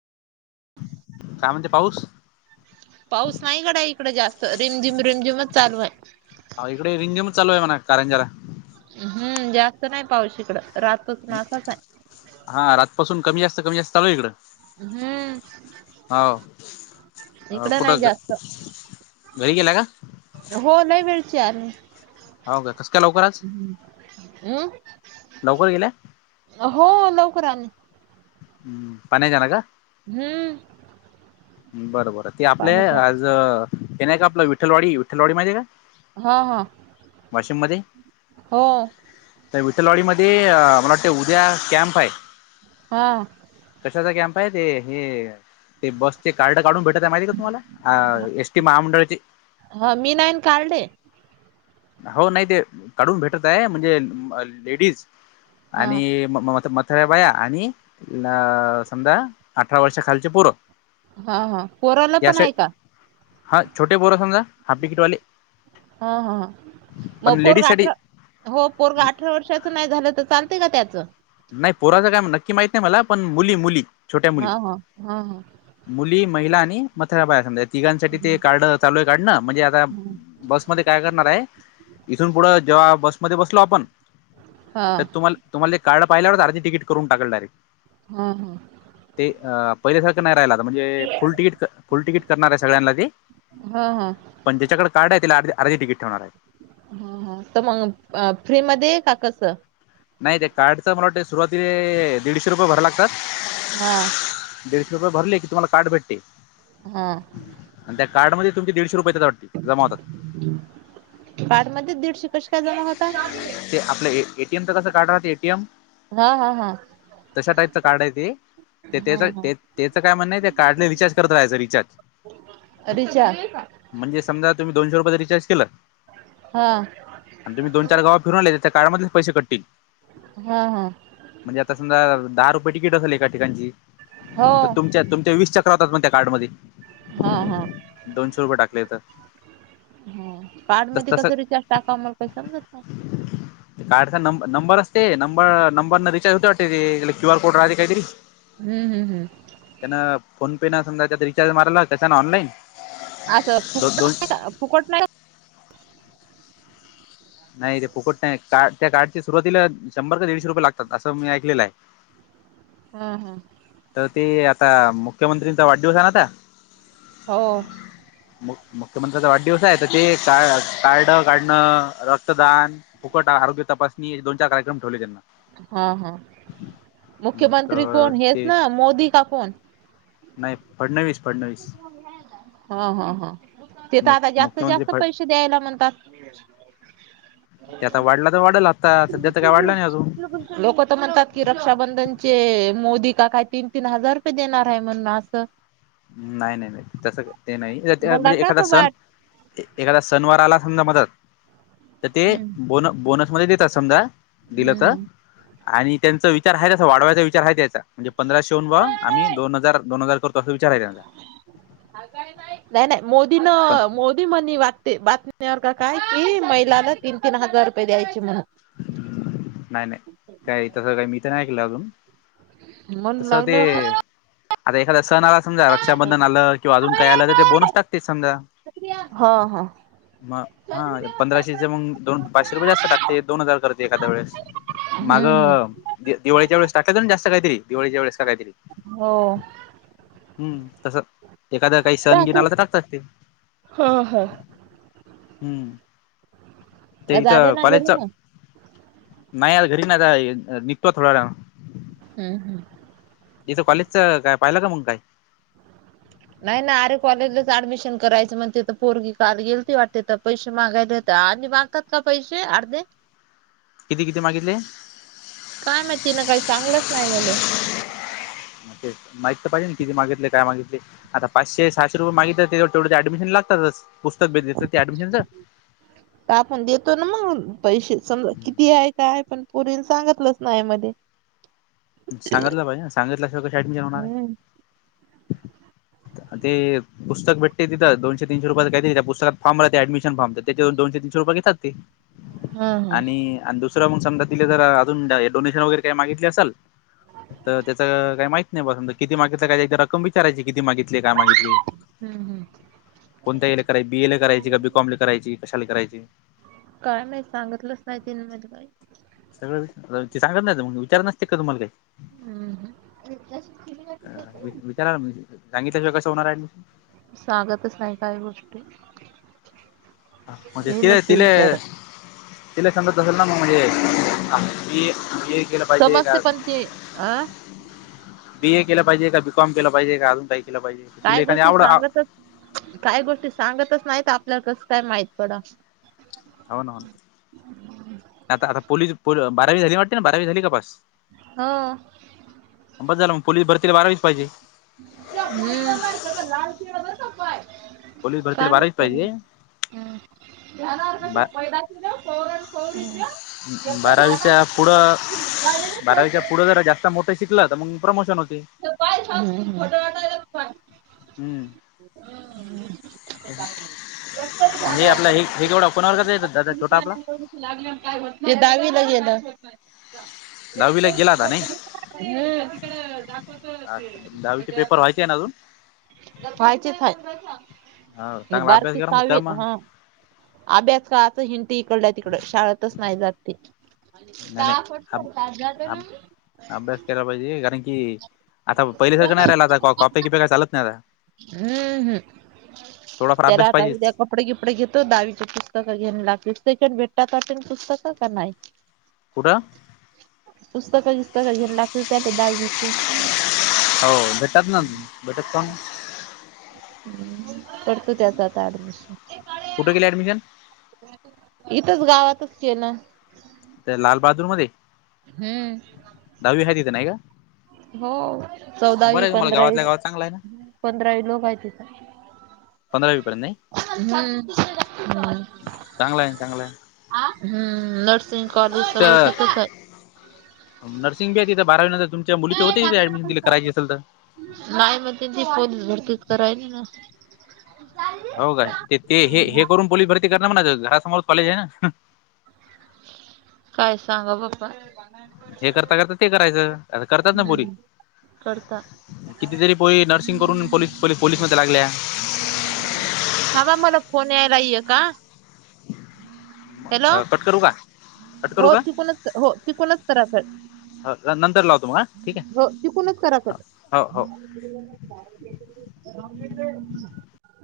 काय म्हणते पाऊस? पाऊस नाही गड्या इकड जास्त रिमझिम रिमझिमच चालू आहे. आ इकड रिमझिमच चालू आहे म्हणा कारंजाला. हम्म जास्त नाही पावश इकड रातपासून असाच आहे. हा रात पासून कमी जास्त कमी जास्त चालूय इकडं. हम्म. हो इकड नाही कुठं जास्त घरी गेला का हो लई वेळचीय आम्ही. हवका कस काय लवकर आज हम्म लवकर गेल्या- हो लवकर आणि- - हम्म पाने जाणा का? हम्म. बर बर ते आपले पाण्याच्या आज हे नाही का आपलं विठ्ठलवाडी विठ्ठलवाडी माहितीय का? हा हा वाशिम मध्ये. हो त्या विठ्ठलवाडी मध्ये मला वाटतंय उद्या कॅम्पाय. हा. कशाचा कॅम्प आहे ते हे ते बस. ते कार्ड काढून भेटत आहे माहिती का तुम्हाला आ एसटी महामंडळाचे. ह मी नाही न काढले. हो नाही ते काढून भेटत आहे म्हणजे लेडीज हा आणि म म आता म सगळ्या बाया आणि समजा अठरा वर्षा खालचे पोरं. हा हा पोराला या पण आहे का हा छोटे पोर समजा. हाफ टिकिटवाले. हा हा ह म लेडीज पोरग साठी अठरा हो पोरग अठरा वर्षाच नाही झालं तर चालतय का त्याचं? नाही पोराचं काय नक्की माहित नाही मला. पण मुली मुली. छोट्या ह मुली ह. ह ह. मुली, महिला आणि मथाऱ्या बाया. या समजा तिघांसाठी ते कार्ड चालूय काढणं. म्हणजे आता बसमध्ये काय करणारे. इथून पुढं जेव्हा बसमध्ये बसलो आपण हा तर तुम्हाला तुम्हाला ते कार्ड पाहिल्यावर अर्ध तिकट करून टाकल डायरेक्ट. ह. ह. ते अ पहिल्यासारखं नाही राहिला आता. म्हणजे फुल टिकीट फुल टिकीट करणारे सगळ्यांना ते. हा हा पण जाच्याकडे कार्ड आहे त्याला अर्ध तिकीट ठेवणारे. ह ह त म फ्री मध्ये का कसं? नाही त्या कार्डच मला वाट सुरुवातीले दीडशे रुपये भरायला लागतात. हा. दीडशे रुपये भरले की तुम्हांला कार्ड भेटते. हा. आणि त्या कार्डमध्ये तुमची दीडशे रुपये येत्यात. जमा होतात. कार्डमध्ये दीडशे कशे काय जमा होतात? ते आपलं हे एटीएमच कसं कार्ड राहते. एटीएम. हा हा हा. तशा टाईपचं कार्डे ते. हा तेच हा तेचं काय म्हणणं ते कार्डले रिचार्ज करत राहायचं. रिचार्ज. अ रीच्या म्हणजे समजा तुम्ही दोनशे रुपयांचा रिचार केलं हा. आणि तुम्ही दोन चार गावा फिरून आले. त्या कार्डमधले च पैसे कटतील. हा हा. म्हणजे आता समजा दहा रुपये तिकीट असेल एका ठिकाणची. हो तर तुमच्या तुमच्या वीसच्या होतात त्या कार्डमध्ये. दोनशे रुपये टाकलेत. ह. कार्ड तस मध्ये तसं कस रिचार्ज टाकाव. मला काही समजचं कार्डचा नं नंबर असते. नंबर नंबर न रिचार्ज होते वाटते ते. क्यू आर कोड राहते कायतरी. हम्म हम्म हम्म. त्यान फोन पे न समजा त्या रिचार्ज मारला कशानं ऑनलाईन. असं दो फुकट दोन राहते का फुकट नाही. नाही ते फुकट नाही. का त्या कार्डच्या सुरुवातीला शंभर का दीडशे रुपये लागतात. असं मी ऐकलेलं आहे. ह ह. तर ते आता मुख्यमंत्रीचा वाढदिवस आहे ना आता. हो. मु मुख्यमंत्र्याचा वाढदिवस आहे तर ते कार्ड काढणं र रक्तदान. फुकट आरोग्य तपासणी. असे दोन चार कार्यक्रम ठेवले त्यांनं. हा हा. मुख्यमंत्री तर कोण हेच ते ना मोदी का कोण? नाही फडणवीस. फडणवीस. हा ह, ह तेथ मु आता जास्त, मुख्यमंत्री जास्त फड पैसे द्यायला म्हणता ते आता वाढला तर वाढलाच [unintelligible] लोकं तर म्हणतात की रक्षाबंधनचे मोदी का काय तीन, तीन हजार रुपये देणार आहे म्हणून असं नाही, नाही, नाही तसं ते नाही मला म्हणजे का एखादा का सण बाट एखादा सनवार आला समजा मधात तर ते बोन बोनसमध्ये देतात समजा दिलं तर हम्म आणि त्यांचा विचार आहे तस वाढवायाचा विचार आहे त्यांचा म्हणजे पंधराशे हून बुवा आम्ही दोन हजार, दोन हजार करतो असा विचार आहे त्यांचा नाही, नाही मोदी न पण मोदी म्हणे वाटते बात बातमीवर का काय कि महिलाला तीन, तीन हजार रुपये द्यायचे म्हण नाही, नाही काही तसं काही मी तर नाही ऐकलं अजून म्हण तसं ते लागलं पण आता एखादा सण आलास समजा रक्षाबंधन आलं किंवा अजून काही आलं तर ते बोनस टाकतेच समजा हो मग हा पंधराशे मग दोन पाचशे रुपये जास्त टाक ते दोन हजार करते एखाद वेळेस हम्म हम्म मागं दिवाळीच्या वळेस टाकले होते ना जास्त काहीतरी दिवाळीच्या वेळेस का काहीतरी हो हम्म तसं एखादा काही सण गीन आला तर हो टाकतात ते हो हम्म ते आज आले इथं ना कॉलेजच घरी मग नाही आ घरी ना आ निघतो थोड्या वेळाने हम्म हम्म इथं कॉलेजचं काय पाहिलं का मग काय नाही ना अरे कॉलेजलाच ऍडमिशन करायचं मग तेथ तर पोरगी काल गेल ती वाटते तर पैसे मागायला तर आणि माग [unintelligible] का पैसे अर्धे किती, किती मागितले काय माहीत तिन काही सांगलच नाही मले तेच माहित तर पाहिजे ना किती मागितले काय मागितले आता पाचशे, सहाशे रुपये मागितले तेच्यावर तेवढं ते ऍडमिशन लागतातच पुस्तक भी देतात ते अँडमिशनच [unintelligible] आपण देतो ना मग पैसे समजा किती आहे काय पण पोरीन सांगितलंच नाय मध्ये सांगितलं पाहिजे ना सांगितल्या शिवाय कशी ऍडमिशन होणार आहे हम्म ते पुस्तक भेटते तिते दोनशे, तीनशे रुपया का त्या पुस्तकात फाम ऍडमिशन फाम तर त्याच्या दोनशे, तीनशे रुपये घेतात ते हा हा आणि, आणि दुसरं मग समजा तिला जर अजून डोनेशन वगैरे काही मागितले असेल तर त्याच काही माईत नाही बसून किती मागितली काय एकदा रक्कम विचारायची किती मागित तले काय मागितले हम्म, हम् कोणत एले कराय बीए ल करायची का बीकॉम करायची कशाला करायची? काय माहीत सांगितलंच नाही तिन मज काय सगळं ते सांगत नाही मग विचार नसते का तुम्हाला काही हम्म हम्म. अ वि विचार सांगितल्याशिवाय कस होणार आहे सागताच नाही काय गोष्टी म्हज हे त नसतं तिलेऽ विचार तिला समजत असेल ना मग म्हणजे, हे केलंऽ समजते पण ते, अहऽ बी, ए केलं पाहिजे, का बी, कॉम केलं पाहिजे, का अजून काही केलं पाहिजे? तिला काय एखादी गोष्टी आवड हो सांगतच, काय गोष्टी सांगतच नाहीत, आपल्याला कस काय माहित पडा. हो ना, आता, आता पोलीस बारावी झाली वाटते ना, बारावी झाली का पास? हो, बस झालं मग, पोलीस भरतीली बारावीच पायजे. हम्म्म. पोलीस भरतीला बारावीच पाहिजे [unintelligible] बा [unintelligible] बारावीच्या पुढं, गाडीने बारावीच्या खायचं पुढं जरा जास्त मोठ शिकल तर मग प्रमोशन होते. तो काय सांगू, खोटं वाटलंय. हम्म, एकतरी म्हणजे ध्यानावर आपला हे, हे पडलं, केवढा कोणावरगच येतात, दादा तिन्ही छोटा आपला? पायाने एवढी ते धावीला गेल. दहावीला गेलाता नाही, हम्म. अच दहावीचे पेपर व्हायचे आहे ना अजून? वायचेच हाय, हो ही चांगला अभ्यास बारकी करा मग कर सवीेत, मग हा अभ्यास कळाच हिंटी, इकडल्या -तिकड शाळेतच नाही जात ते. नाही नाही अब अब [unintelligible] अभ्यास केला पाहिजे, कारण कि आता पहिली सारखं नाही राहिल आता, कॉपी किप्या काय चालत नाही आता. हम्म. हम्,, थोडाफार तेला अभ्यास आता उद्या पाहिजेच कपडे- किपडे घेतो, दावीची पुस्तकं घेय लागतील, सकड तेचान भेटतात पुस्तकं, का नाही? कुठं? पुस्तक, बिस्तक घेणं लागत की आता दहावीच. हो भेटात ना, भेटत पण हम्, करतो त्याच आता ऍडमिशन. कुठ केलंय ऍडमिशन? इथंच गावातच केलं. त्या लालबहादूर मध्ये. हम्म. दहावी हाय तिथं नाही का! हो, बरं चौदावी आहे मला -पंधरावी गावातल्या गावात चांगला आहे ना पंधरावी लोक हायतीत. पंधरावी पर्यंत नाही हम्, हम्म चांगला आहे चांगला आहे हम्म, नर्सिंग कॉलेज सगळं तर तिथेच हाय. नर्सिंग बी हाय तिथं, बारावीनंतर तुमच्या मुलीच होते तिथं एडमिशन दि करायची असेल तर नाही मग त्यांची पोन भरती कराय राहीली ना हो काय? ते ते हे हे करून पोलीस भरती करणार म्हणा घरासमोर कॉलेज आहे ना. काय सांगा बाप्पा. हे करता, करता ते करायचं. आता करतात ना बोरी हम्म करता कितीतरी पोरी नर्सिंग करून पोलीस पोलीस मध्ये लागल्या. थांबा. मला फोन यायलाय एका हॅलो. अ, कट करू का कट करू हो का चुकूनच हो चुकूनच करायचाय. हा नंतर लावतो म हा. ठीक आहे हो तिथुनच करा कट. हो हो [unintelligible]